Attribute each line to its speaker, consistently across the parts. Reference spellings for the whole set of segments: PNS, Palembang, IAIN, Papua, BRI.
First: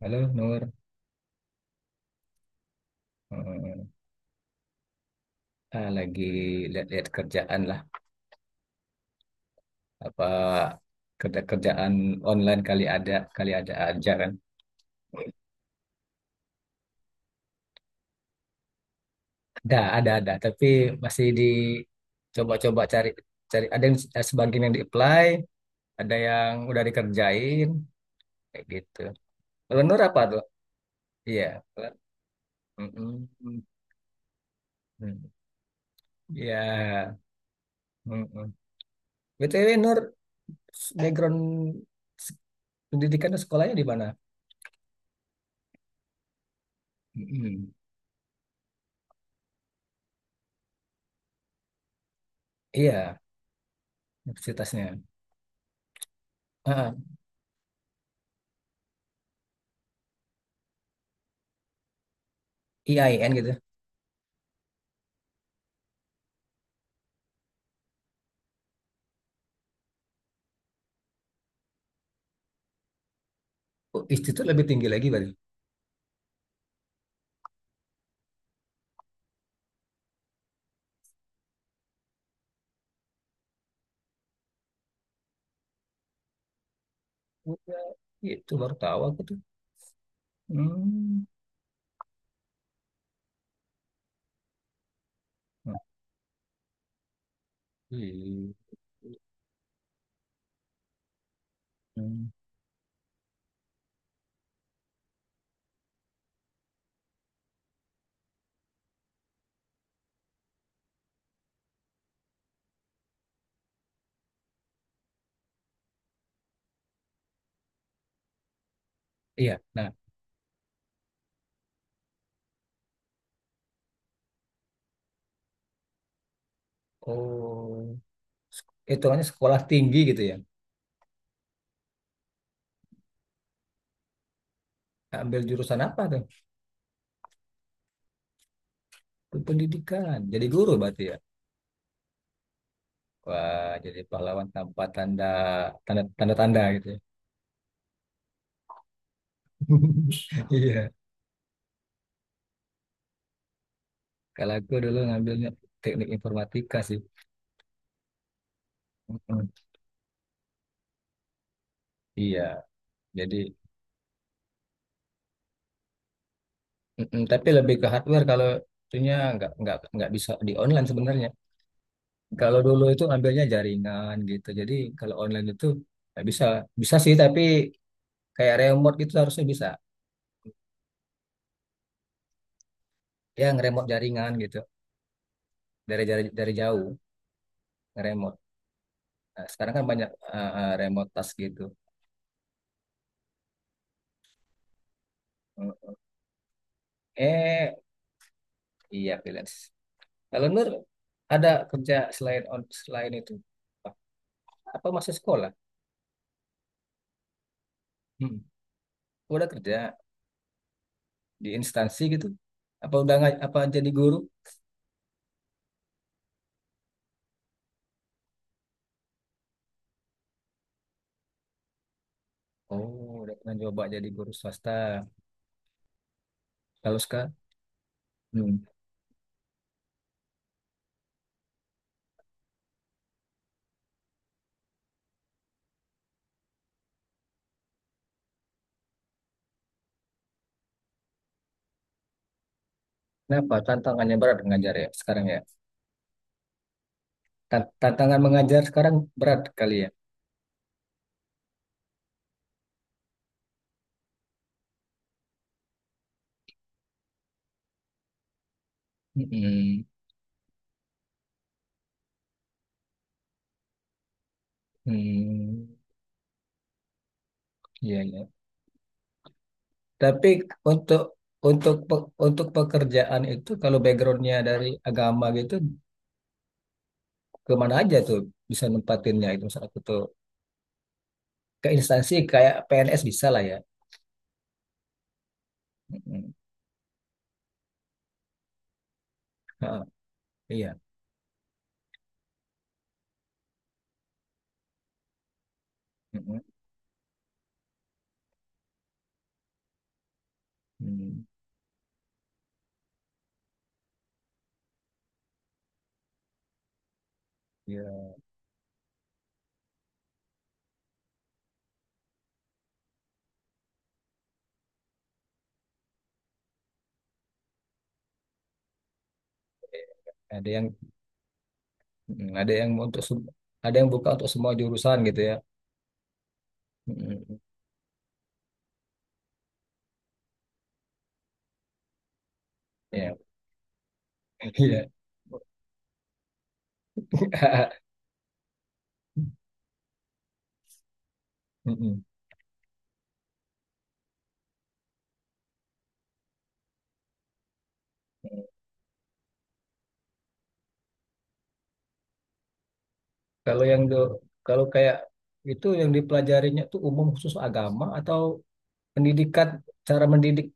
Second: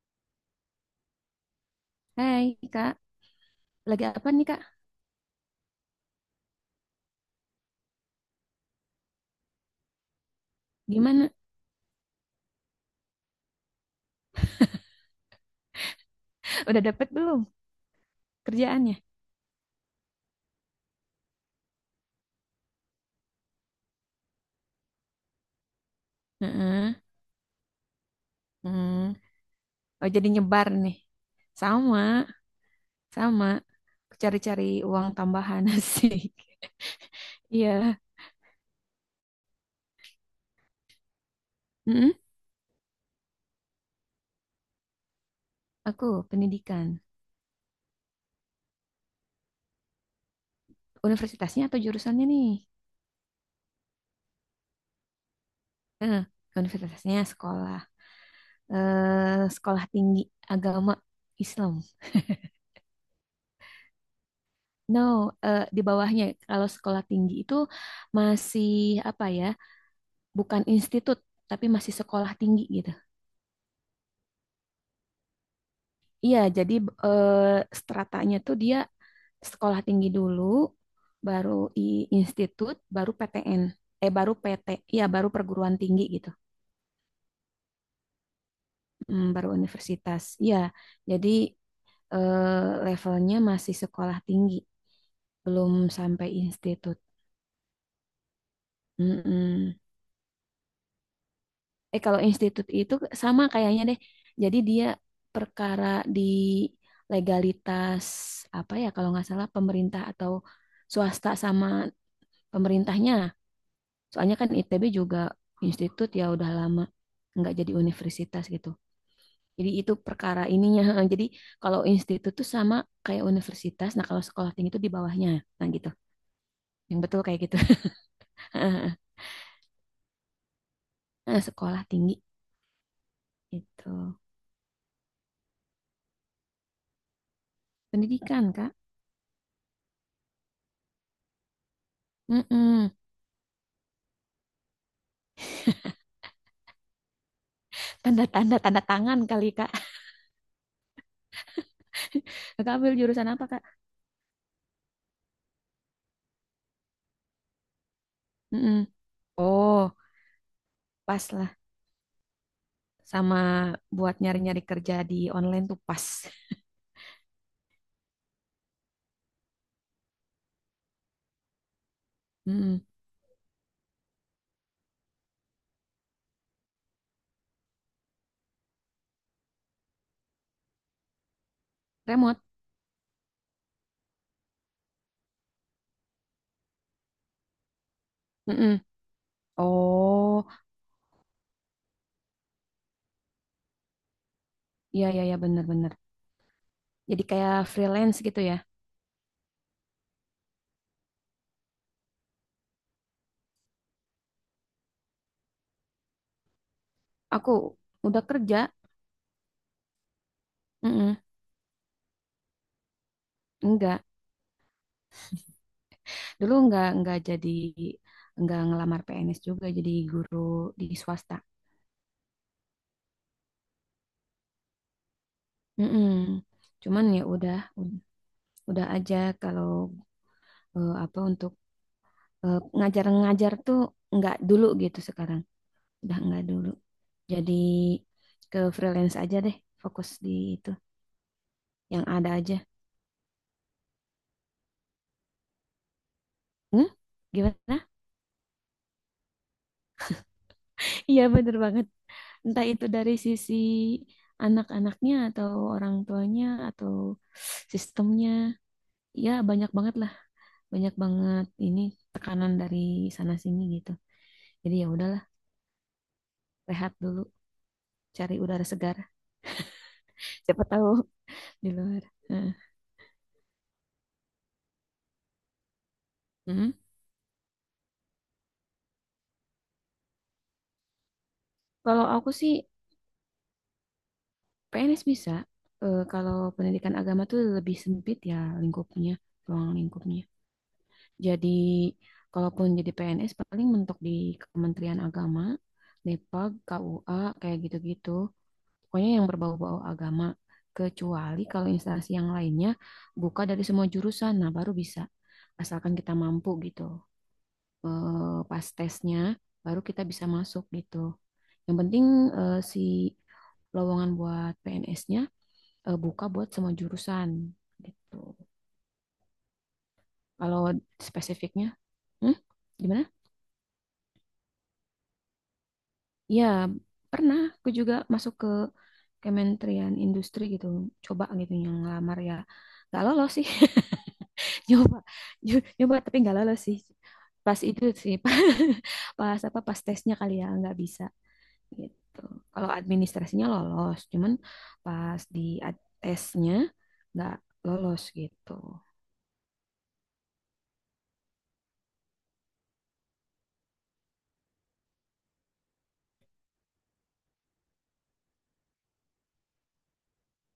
Speaker 1: Halo Nur.
Speaker 2: Hai Kak,
Speaker 1: Eh,
Speaker 2: lagi apa nih Kak?
Speaker 1: lagi lihat-lihat kerjaan lah. Apa
Speaker 2: Gimana?
Speaker 1: kerja-kerjaan online kali ada aja kan?
Speaker 2: Udah dapet belum kerjaannya?
Speaker 1: Ada, ada. Tapi masih dicoba-coba cari, Ada yang sebagian yang di-apply, ada yang udah
Speaker 2: Heeh.
Speaker 1: dikerjain, kayak
Speaker 2: Hmm.
Speaker 1: gitu. Kalau Nur
Speaker 2: Oh
Speaker 1: apa
Speaker 2: jadi
Speaker 1: tuh?
Speaker 2: nyebar nih.
Speaker 1: Iya.
Speaker 2: Sama, sama.
Speaker 1: Mm-mm.
Speaker 2: Cari-cari uang
Speaker 1: Mm.
Speaker 2: tambahan sih.
Speaker 1: Iya.
Speaker 2: Iya.
Speaker 1: Mm-mm. BTW Nur, background
Speaker 2: Mm-mm.
Speaker 1: s- pendidikan dan sekolahnya di mana?
Speaker 2: Aku pendidikan.
Speaker 1: Mm-mm.
Speaker 2: Universitasnya atau jurusannya nih?
Speaker 1: Iya, universitasnya.
Speaker 2: Heeh.
Speaker 1: Ah,
Speaker 2: Universitasnya sekolah. Eh, sekolah tinggi agama Islam.
Speaker 1: IAIN gitu.
Speaker 2: No, eh, di bawahnya. Kalau sekolah tinggi itu masih apa ya? Bukan institut tapi masih sekolah tinggi gitu.
Speaker 1: Oh, institut lebih tinggi lagi berarti.
Speaker 2: Iya, jadi eh, stratanya tuh dia sekolah tinggi dulu, baru i institut, baru PTN. Eh baru PT, iya baru perguruan tinggi gitu.
Speaker 1: Udah, itu baru tahu aku
Speaker 2: Hmm,
Speaker 1: tuh.
Speaker 2: baru universitas. Iya,
Speaker 1: Hmm.
Speaker 2: jadi eh, levelnya masih sekolah tinggi, belum
Speaker 1: Nah,
Speaker 2: sampai institut.
Speaker 1: iya.
Speaker 2: Mm-mm. Eh kalau
Speaker 1: Hmm.
Speaker 2: institut itu sama kayaknya deh. Jadi dia perkara di legalitas apa ya, kalau nggak salah pemerintah atau swasta sama pemerintahnya. Soalnya kan ITB juga institut ya udah lama nggak jadi universitas gitu.
Speaker 1: Iya.
Speaker 2: Jadi itu
Speaker 1: Nah,
Speaker 2: perkara ininya. Jadi kalau institut tuh sama kayak universitas. Nah kalau sekolah tinggi itu di bawahnya. Nah gitu. Yang betul kayak gitu.
Speaker 1: oh, hitungannya sekolah tinggi gitu ya.
Speaker 2: Nah, sekolah tinggi itu
Speaker 1: Ambil jurusan apa tuh?
Speaker 2: pendidikan Kak.
Speaker 1: Pendidikan. Jadi guru berarti ya.
Speaker 2: Mm-mm.
Speaker 1: Wah, jadi pahlawan tanpa tanda tanda tanda tanda gitu ya.
Speaker 2: Tanda tanda tanda tangan kali Kak.
Speaker 1: Iya.
Speaker 2: Kakak ambil jurusan apa Kak?
Speaker 1: Kalau aku dulu ngambilnya teknik informatika sih.
Speaker 2: Mm-mm.
Speaker 1: Mm-mm.
Speaker 2: Oh, pas lah.
Speaker 1: Iya. Jadi.
Speaker 2: Sama buat nyari-nyari kerja di online tuh pas.
Speaker 1: Mm-mm. Tapi lebih ke hardware kalau itunya nggak bisa di online sebenarnya. Kalau dulu
Speaker 2: Mm-mm.
Speaker 1: itu ambilnya jaringan gitu. Jadi kalau online itu nggak bisa, bisa sih tapi kayak remote gitu harusnya bisa.
Speaker 2: Remote.
Speaker 1: Ya ngeremote jaringan gitu dari jauh ngeremote.
Speaker 2: Mm-mm.
Speaker 1: Nah, sekarang kan banyak
Speaker 2: Oh,
Speaker 1: remote task gitu.
Speaker 2: iya iya ya
Speaker 1: Mm.
Speaker 2: bener-bener. Jadi kayak
Speaker 1: Eh
Speaker 2: freelance gitu ya.
Speaker 1: iya, freelance. Kalau Nur ada kerja selain itu apa apa masih sekolah?
Speaker 2: Aku udah
Speaker 1: Mm.
Speaker 2: kerja.
Speaker 1: Udah kerja
Speaker 2: Mm-mm.
Speaker 1: di instansi gitu? Apa udah nggak- apa jadi
Speaker 2: Enggak.
Speaker 1: guru?
Speaker 2: Dulu enggak jadi enggak ngelamar PNS juga jadi guru di swasta.
Speaker 1: Oh, udah pernah coba jadi guru swasta.
Speaker 2: Mm-mm.
Speaker 1: Lalu
Speaker 2: Cuman ya
Speaker 1: sekarang,
Speaker 2: udah ud-
Speaker 1: hmm,
Speaker 2: udah aja kalau eh, apa untuk eh, ngajar-ngajar tuh nggak dulu gitu, sekarang udah nggak dulu, jadi ke freelance aja deh, fokus di itu yang ada aja.
Speaker 1: kenapa tantangannya berat mengajar ya sekarang ya?
Speaker 2: Hmm? Gimana?
Speaker 1: Tantangan mengajar sekarang berat kali ya.
Speaker 2: Iya bener banget, entah itu dari sisi anak-anaknya atau orang tuanya atau sistemnya, ya banyak
Speaker 1: Hmm,
Speaker 2: banget lah, banyak banget ini tekanan dari sana sini gitu. Jadi ya udahlah,
Speaker 1: hmm,
Speaker 2: rehat dulu,
Speaker 1: iya, iya.
Speaker 2: cari udara segar,
Speaker 1: Tapi
Speaker 2: siapa tahu
Speaker 1: untuk
Speaker 2: di
Speaker 1: untuk
Speaker 2: luar.
Speaker 1: pe- untuk
Speaker 2: Heeh.
Speaker 1: pekerjaan itu kalau backgroundnya dari agama gitu,
Speaker 2: Hmm.
Speaker 1: kemana aja tuh bisa nempatinnya itu, misalnya aku tuh ke
Speaker 2: Kalau
Speaker 1: instansi
Speaker 2: aku sih
Speaker 1: kayak PNS bisa lah ya.
Speaker 2: PNS bisa. Eh,
Speaker 1: Hmm,
Speaker 2: kalau pendidikan agama tuh lebih sempit ya lingkupnya, ruang
Speaker 1: ha,
Speaker 2: lingkupnya.
Speaker 1: iya.
Speaker 2: Jadi, kalaupun jadi PNS paling mentok di Kementerian Agama,
Speaker 1: Hmm,
Speaker 2: Depag, KUA, kayak gitu-gitu. Pokoknya yang berbau-bau agama.
Speaker 1: hmm,
Speaker 2: Kecuali kalau instansi yang lainnya buka dari semua jurusan, nah baru bisa. Asalkan kita mampu gitu.
Speaker 1: iya.
Speaker 2: Eh, pas tesnya, baru kita bisa masuk gitu. Yang penting eh, si lowongan buat PNS-nya eh, buka buat semua jurusan gitu.
Speaker 1: Ada
Speaker 2: Kalau
Speaker 1: yang
Speaker 2: spesifiknya,
Speaker 1: Mm,
Speaker 2: hmm?
Speaker 1: Ada yang
Speaker 2: Gimana?
Speaker 1: untuk sem- ada yang buka untuk semua jurusan gitu ya.
Speaker 2: Ya,
Speaker 1: Mm.
Speaker 2: pernah aku juga masuk ke Kementerian Industri gitu, coba gitu yang ngelamar ya. Gak
Speaker 1: Ya,
Speaker 2: lolos sih.
Speaker 1: iya.
Speaker 2: Nyoba, nyoba tapi gak lolos sih. Pas itu sih, pas pas apa pas tesnya kali ya nggak bisa
Speaker 1: Mm-mm.
Speaker 2: gitu. Kalau administrasinya lolos, cuman pas di tesnya nggak lolos gitu.
Speaker 1: Kalau yang do- Kalau kayak itu yang dipelajarinya tuh umum khusus agama atau pendidikan, cara mendidik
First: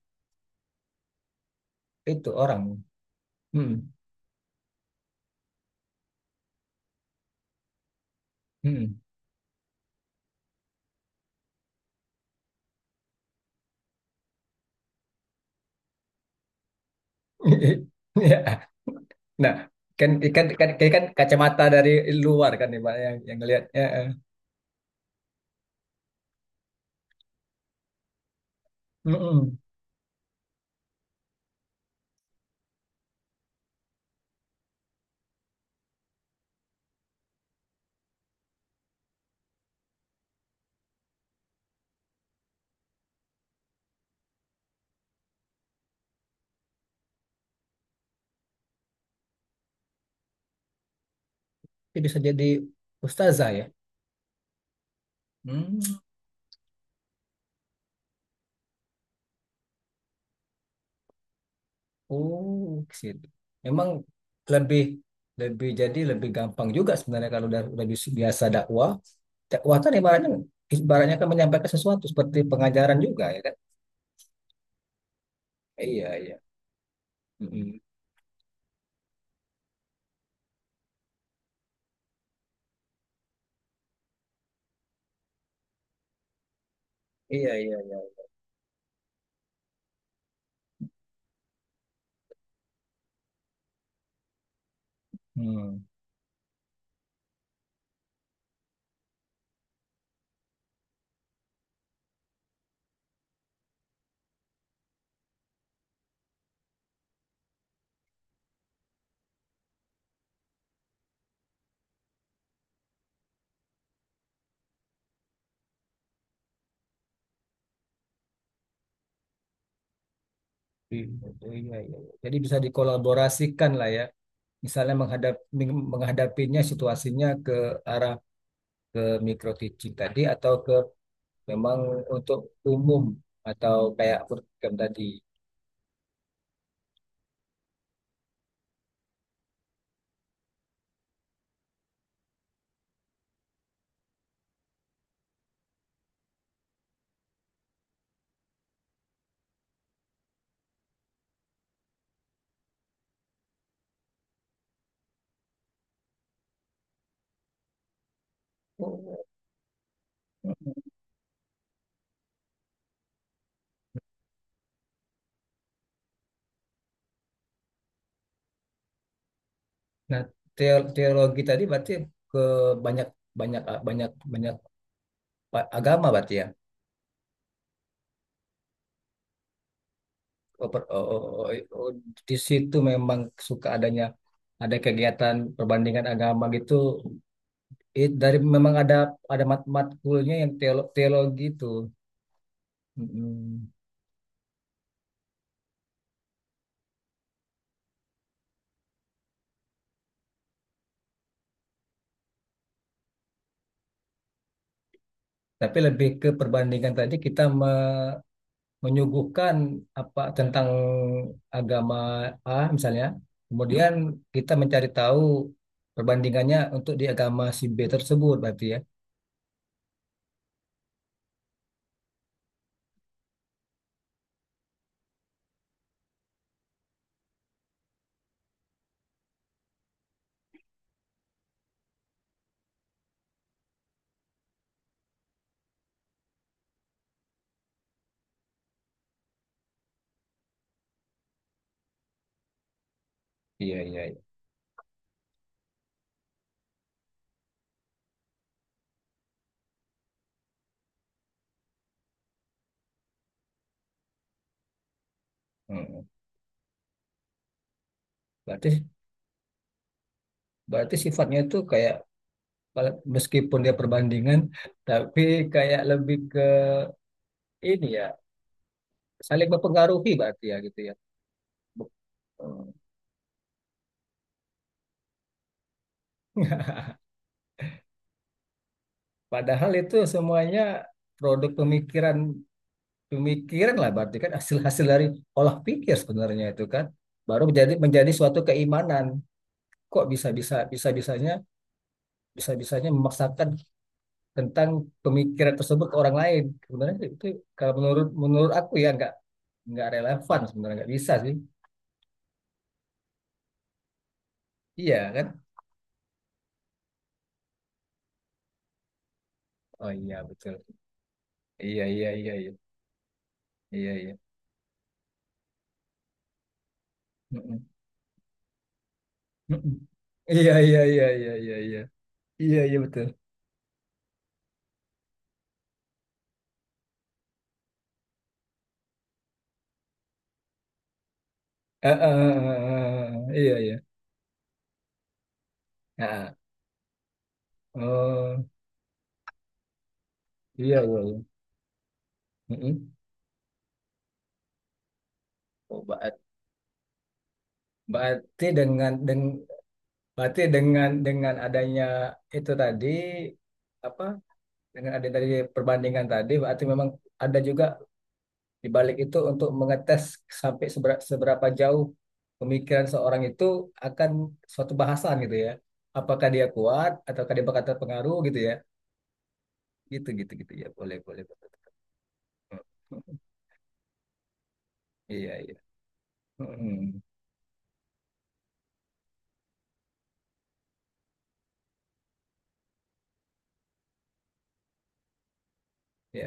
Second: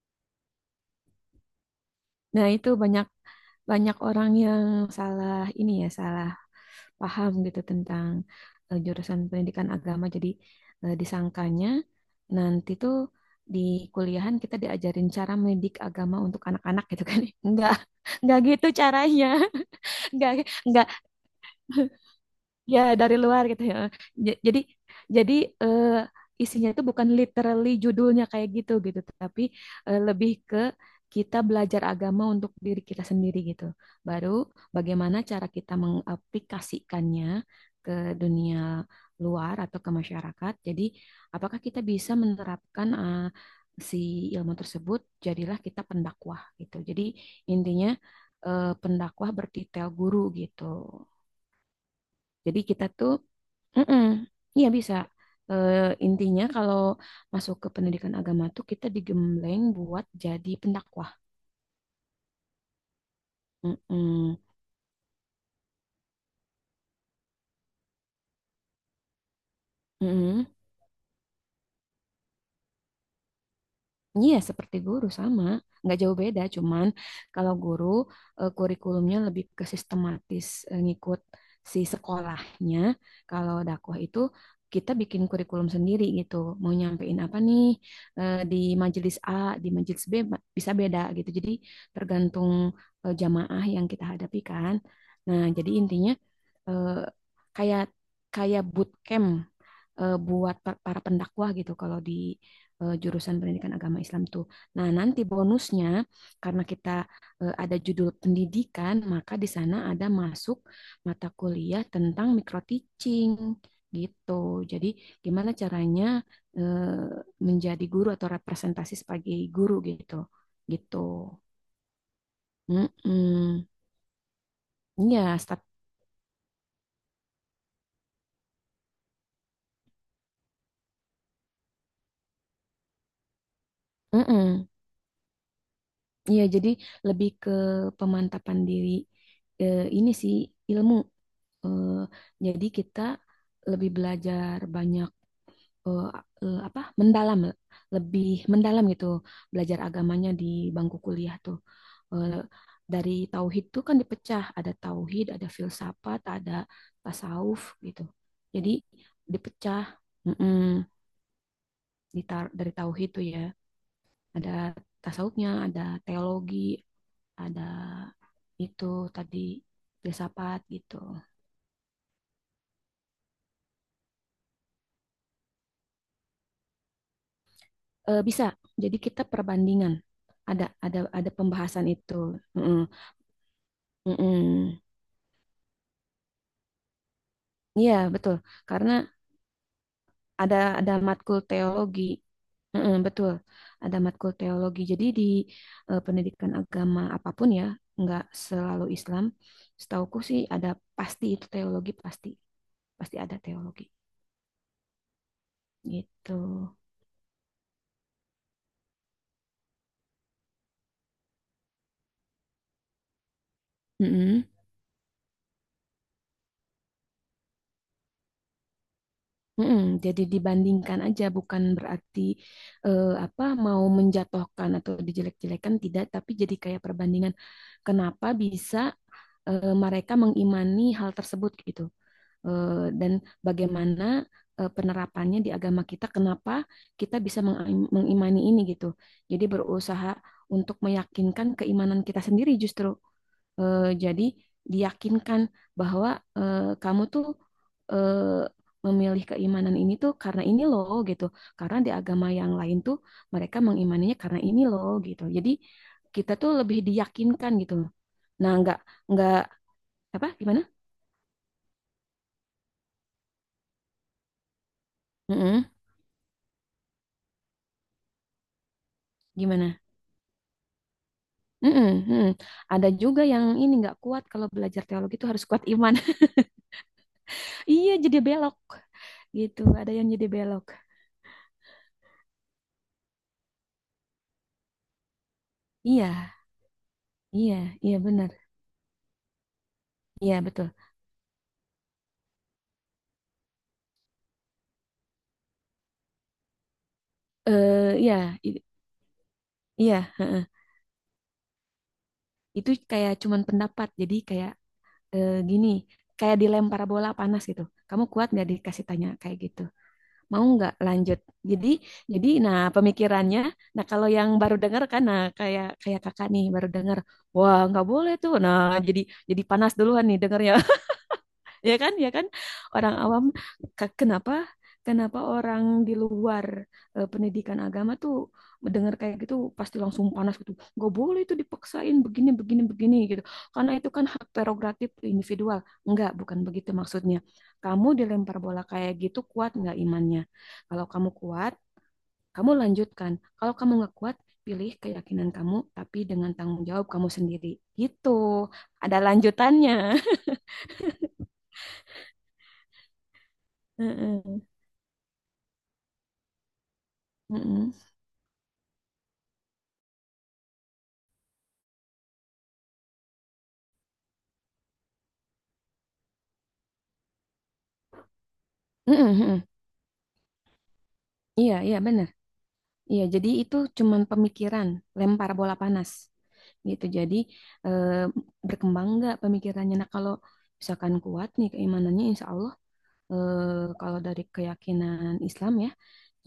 Speaker 1: itu
Speaker 2: Nah, itu
Speaker 1: orang.
Speaker 2: banyak
Speaker 1: Hmm.
Speaker 2: banyak orang yang salah ini ya, salah paham gitu tentang eh,
Speaker 1: Hmm.
Speaker 2: jurusan pendidikan agama. Jadi eh, disangkanya nanti tuh di kuliahan kita diajarin cara mendidik agama untuk anak-anak gitu kan. Enggak, enggak gitu
Speaker 1: Ya.
Speaker 2: caranya.
Speaker 1: Nah, kan
Speaker 2: Enggak
Speaker 1: kan kan
Speaker 2: enggak.
Speaker 1: kan kan kacamata dari luar kan
Speaker 2: Ya,
Speaker 1: ibaratnya
Speaker 2: dari
Speaker 1: yang
Speaker 2: luar gitu
Speaker 1: ngelihat.
Speaker 2: ya.
Speaker 1: Ya, eh.
Speaker 2: J- Jadi jadi eh, isinya itu bukan literally judulnya kayak gitu gitu, tapi
Speaker 1: Mm-mm.
Speaker 2: eh, lebih ke kita belajar agama untuk diri kita sendiri gitu. Baru bagaimana cara kita mengaplikasikannya ke dunia luar atau ke masyarakat. Jadi, apakah kita bisa menerapkan eh, si ilmu tersebut? Jadilah kita pendakwah gitu. Jadi, intinya eh, pendakwah bertitel guru gitu.
Speaker 1: Jadi bisa jadi
Speaker 2: Jadi kita tuh.
Speaker 1: ustazah ya.
Speaker 2: Mm-mm. Iya bisa. Eh,
Speaker 1: Hmm.
Speaker 2: intinya kalau masuk ke pendidikan agama tuh kita digembleng buat jadi pendakwah.
Speaker 1: Oh, ke situ. Emang
Speaker 2: Mm-mm.
Speaker 1: lebih lebih jadi lebih gampang juga sebenarnya kalau biasa dakwah. Dakwah kan ibaratnya
Speaker 2: Mm-mm.
Speaker 1: ibaratnya kan menyampaikan sesuatu seperti pengajaran juga ya kan?
Speaker 2: Iya, seperti guru sama, nggak
Speaker 1: Iya,
Speaker 2: jauh
Speaker 1: iya.
Speaker 2: beda. Cuman kalau
Speaker 1: Mm-mm.
Speaker 2: guru eh, kurikulumnya lebih ke sistematis eh, ngikut si sekolahnya. Kalau dakwah itu kita bikin kurikulum sendiri gitu. Mau nyampein apa
Speaker 1: Iya,
Speaker 2: nih
Speaker 1: iya, iya.
Speaker 2: eh, di majelis A, di majelis B bisa beda gitu. Jadi tergantung eh, jamaah yang kita hadapi kan. Nah, jadi
Speaker 1: Hmm.
Speaker 2: intinya eh, kayak kayak bootcamp eh, buat para pendakwah gitu kalau di eh, jurusan pendidikan agama Islam tuh. Nah, nanti bonusnya karena kita eh, ada judul pendidikan, maka di sana ada masuk mata kuliah tentang micro teaching gitu. Jadi, gimana caranya eh, menjadi guru atau representasi sebagai guru gitu. Gitu.
Speaker 1: I- Iya, iya. Iya. Jadi bisa
Speaker 2: Mm-mm.
Speaker 1: dikolaborasikan lah ya. Misalnya
Speaker 2: Iya,
Speaker 1: menghadapinya, situasinya ke arah ke micro teaching tadi atau ke memang untuk umum atau kayak
Speaker 2: staf.
Speaker 1: program tadi.
Speaker 2: Iya, jadi lebih ke pemantapan diri eh, ini sih ilmu. Eh, jadi kita lebih belajar banyak eh, eh, apa mendalam, lebih mendalam gitu, belajar agamanya di bangku kuliah tuh. Eh, dari tauhid tuh kan dipecah, ada tauhid, ada filsafat, ada tasawuf gitu. Jadi
Speaker 1: Oh.
Speaker 2: dipecah mm-mm, di dari tauhid tuh ya, ada tasawufnya, ada teologi, ada itu tadi
Speaker 1: Nah,
Speaker 2: filsafat gitu.
Speaker 1: teologi tadi berarti ke banyak banyak banyak banyak agama berarti ya.
Speaker 2: Eh, bisa. Jadi kita perbandingan.
Speaker 1: Oh, oh,
Speaker 2: Ada
Speaker 1: oh, oh,
Speaker 2: pembahasan
Speaker 1: oh,
Speaker 2: itu.
Speaker 1: di situ
Speaker 2: Mm-mm.
Speaker 1: memang suka adanya ada
Speaker 2: Mm-mm.
Speaker 1: kegiatan perbandingan agama gitu.
Speaker 2: Iya, betul.
Speaker 1: Dari memang
Speaker 2: Karena
Speaker 1: ada matkulnya yang
Speaker 2: ada matkul
Speaker 1: teologi itu.
Speaker 2: teologi. Mm-mm, betul.
Speaker 1: Mm-mm.
Speaker 2: Ada matkul teologi. Jadi di eh, pendidikan agama apapun ya, nggak selalu Islam. Setauku sih ada pasti itu teologi, pasti pasti ada teologi
Speaker 1: Tapi lebih ke
Speaker 2: gitu.
Speaker 1: perbandingan tadi, kita menyuguhkan apa tentang agama A misalnya, kemudian
Speaker 2: Mm-mm.
Speaker 1: kita mencari tahu perbandingannya untuk di agama si B tersebut berarti ya.
Speaker 2: Mm-mm, jadi dibandingkan aja, bukan berarti eh, apa mau menjatuhkan atau dijelek-jelekan, tidak, tapi jadi kayak perbandingan kenapa bisa eh, mereka mengimani hal tersebut gitu. Eh, dan bagaimana eh, penerapannya di agama kita, kenapa kita bisa mengimani ini gitu. Jadi berusaha untuk meyakinkan keimanan kita sendiri justru.
Speaker 1: Iya,
Speaker 2: Eh,
Speaker 1: iya,
Speaker 2: jadi
Speaker 1: iya.
Speaker 2: diyakinkan bahwa eh, kamu tuh eh, memilih keimanan ini tuh karena ini loh gitu. Karena di agama yang lain tuh mereka mengimaninya karena ini loh gitu. Jadi
Speaker 1: Mm.
Speaker 2: kita tuh lebih diyakinkan gitu. Nah,
Speaker 1: Berarti
Speaker 2: nggak apa gimana?
Speaker 1: berarti sifatnya itu kayak meskipun dia perbandingan tapi
Speaker 2: Mm-mm,
Speaker 1: kayak lebih ke ini ya, saling
Speaker 2: gimana?
Speaker 1: mempengaruhi berarti ya gitu ya.
Speaker 2: Mm-mm,
Speaker 1: Bu-
Speaker 2: mm-mm. Ada juga yang ini nggak kuat kalau belajar teologi itu harus kuat iman. Iya, jadi belok gitu.
Speaker 1: Padahal
Speaker 2: Ada
Speaker 1: itu
Speaker 2: yang jadi belok.
Speaker 1: semuanya produk pemikiran, lah berarti, kan hasil-hasil dari olah pikir
Speaker 2: Iya,
Speaker 1: sebenarnya itu, kan baru
Speaker 2: iya,
Speaker 1: menjadi
Speaker 2: iya
Speaker 1: menjadi
Speaker 2: benar.
Speaker 1: suatu keimanan, kok bisa
Speaker 2: Iya
Speaker 1: bisa
Speaker 2: betul.
Speaker 1: bisa bisanya memaksakan tentang pemikiran tersebut ke orang lain. Sebenarnya itu kalau
Speaker 2: Eh,
Speaker 1: menurut
Speaker 2: iya,
Speaker 1: menurut
Speaker 2: i-
Speaker 1: aku ya nggak
Speaker 2: Iya,
Speaker 1: relevan,
Speaker 2: heeh.
Speaker 1: sebenarnya nggak bisa sih.
Speaker 2: Itu kayak cuman pendapat. Jadi kayak
Speaker 1: Iya kan.
Speaker 2: eh, gini, kayak dilempar bola panas gitu. Kamu kuat nggak dikasih tanya kayak gitu?
Speaker 1: Oh, iya,
Speaker 2: Mau
Speaker 1: betul.
Speaker 2: nggak lanjut? Jadi,
Speaker 1: Iya, iya,
Speaker 2: jadi,
Speaker 1: iya, iya,
Speaker 2: nah pemikirannya, nah
Speaker 1: iya,
Speaker 2: kalau
Speaker 1: iya.
Speaker 2: yang baru dengar kan, nah kayak kayak kakak nih baru dengar, wah
Speaker 1: Mm-mm.
Speaker 2: nggak boleh tuh. Nah jadi jadi panas
Speaker 1: Mm-mm.
Speaker 2: duluan nih
Speaker 1: Iya,
Speaker 2: dengarnya.
Speaker 1: iya, iya, iya, iya,
Speaker 2: Ya
Speaker 1: iya,
Speaker 2: kan ya kan
Speaker 1: iya, iya,
Speaker 2: orang
Speaker 1: betul.
Speaker 2: awam, kenapa kenapa orang di luar eh, pendidikan agama tuh mendengar kayak gitu pasti langsung panas gitu, nggak boleh itu
Speaker 1: Ah,
Speaker 2: dipaksain
Speaker 1: ah,
Speaker 2: begini
Speaker 1: ah,
Speaker 2: begini begini gitu,
Speaker 1: ah, ah. Iya,
Speaker 2: karena
Speaker 1: iya.
Speaker 2: itu kan hak prerogatif individual.
Speaker 1: Ah,
Speaker 2: Enggak,
Speaker 1: ah.
Speaker 2: bukan begitu maksudnya. Kamu dilempar
Speaker 1: Oh,
Speaker 2: bola kayak gitu, kuat nggak imannya?
Speaker 1: iya,
Speaker 2: Kalau
Speaker 1: iya,
Speaker 2: kamu
Speaker 1: iya.
Speaker 2: kuat, kamu
Speaker 1: Mm-mm.
Speaker 2: lanjutkan. Kalau kamu nggak kuat, pilih keyakinan kamu
Speaker 1: Oh,
Speaker 2: tapi
Speaker 1: ba-
Speaker 2: dengan tanggung jawab kamu sendiri gitu.
Speaker 1: Berarti dengan
Speaker 2: Ada
Speaker 1: deng,
Speaker 2: lanjutannya.
Speaker 1: berarti dengan adanya itu tadi, apa,
Speaker 2: Heeh.
Speaker 1: dengan adanya tadi perbandingan tadi berarti memang ada juga
Speaker 2: Mm-mm.
Speaker 1: di balik itu untuk mengetes sampai seberapa jauh pemikiran seorang itu akan suatu bahasan gitu ya. Apakah dia kuat ataukah dia bakal terpengaruh gitu ya.
Speaker 2: Mm-mm, mm-mm.
Speaker 1: Gitu, gitu, gitu ya. Boleh, boleh. Boleh.
Speaker 2: Iya, iya benar. Iya,
Speaker 1: Hmm.
Speaker 2: jadi itu cuman pemikiran, lempar
Speaker 1: Iya, iya.
Speaker 2: bola panas gitu.
Speaker 1: Mm.
Speaker 2: Jadi eh, berkembang nggak pemikirannya. Nah, kalau misalkan kuat nih keimanannya, insya Allah eh, kalau dari keyakinan Islam ya,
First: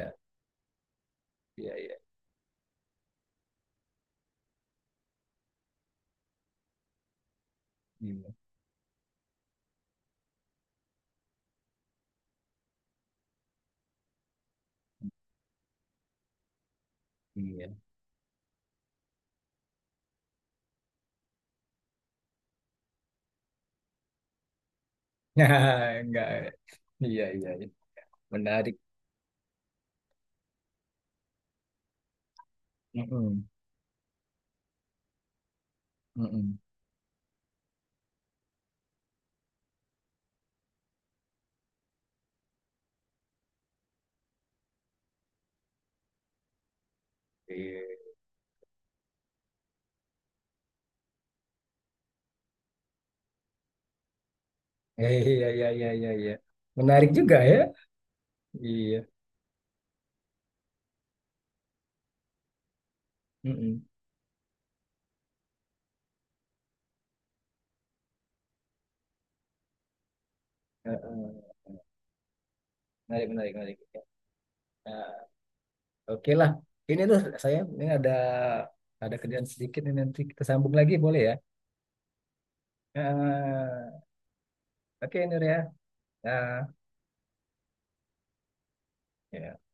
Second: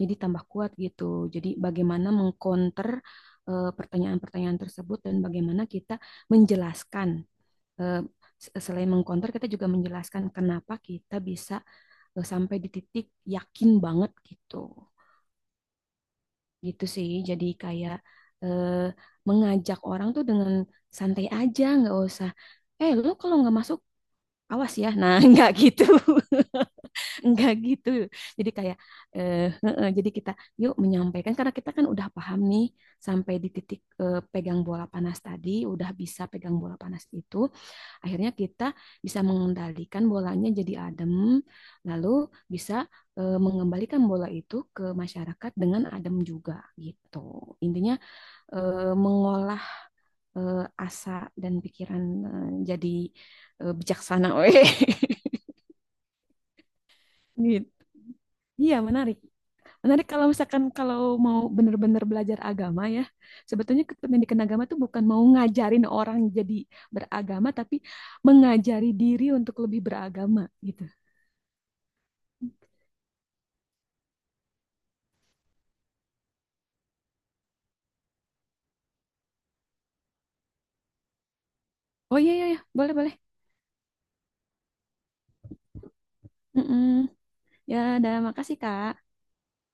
Speaker 2: jadi tambah kuat gitu. Jadi
Speaker 1: iya, iya.
Speaker 2: bagaimana mengcounter eh, pertanyaan-pertanyaan tersebut dan bagaimana kita menjelaskan. Eh,
Speaker 1: Iya.
Speaker 2: selain mengcounter, kita juga menjelaskan kenapa kita bisa eh, sampai di titik yakin banget gitu. Gitu sih jadi
Speaker 1: Iya.
Speaker 2: kayak eh, mengajak orang tuh dengan santai aja, nggak usah eh lu kalau nggak masuk awas ya, nah nggak gitu.
Speaker 1: Enggak. Iya, iya.
Speaker 2: Nggak
Speaker 1: Iya.
Speaker 2: gitu. Jadi
Speaker 1: Menarik.
Speaker 2: kayak eh, heeh, jadi kita yuk menyampaikan karena kita kan udah paham nih, sampai
Speaker 1: Mm-mm,
Speaker 2: di titik eh, pegang bola panas tadi, udah bisa pegang
Speaker 1: mm-mm.
Speaker 2: bola panas itu. Akhirnya kita bisa mengendalikan bolanya jadi adem, lalu bisa eh, mengembalikan bola itu ke masyarakat dengan adem juga gitu. Intinya
Speaker 1: Iya.
Speaker 2: eh, mengolah eh, asa dan pikiran eh, jadi eh, bijaksana, weh.
Speaker 1: Iya, iya, iya, iya, iya. Iya. Menarik juga ya.
Speaker 2: Gitu. Iya,
Speaker 1: Iya.
Speaker 2: menarik. Menarik kalau misalkan kalau mau benar-benar belajar agama ya. Sebetulnya
Speaker 1: Mm-mm.
Speaker 2: pendidikan agama itu bukan mau ngajarin orang jadi beragama, tapi mengajari diri untuk lebih beragama gitu.
Speaker 1: Heeh. Menarik, menarik, menarik. Nah, oke lah. Ini tuh saya ini ada kerjaan sedikit ini, nanti kita sambung lagi boleh ya?
Speaker 2: Oh iya iya, iya. Boleh boleh.
Speaker 1: Ah, oke Nur ya. Nah,
Speaker 2: Mm-mm. Ya, udah makasih Kak.
Speaker 1: ya.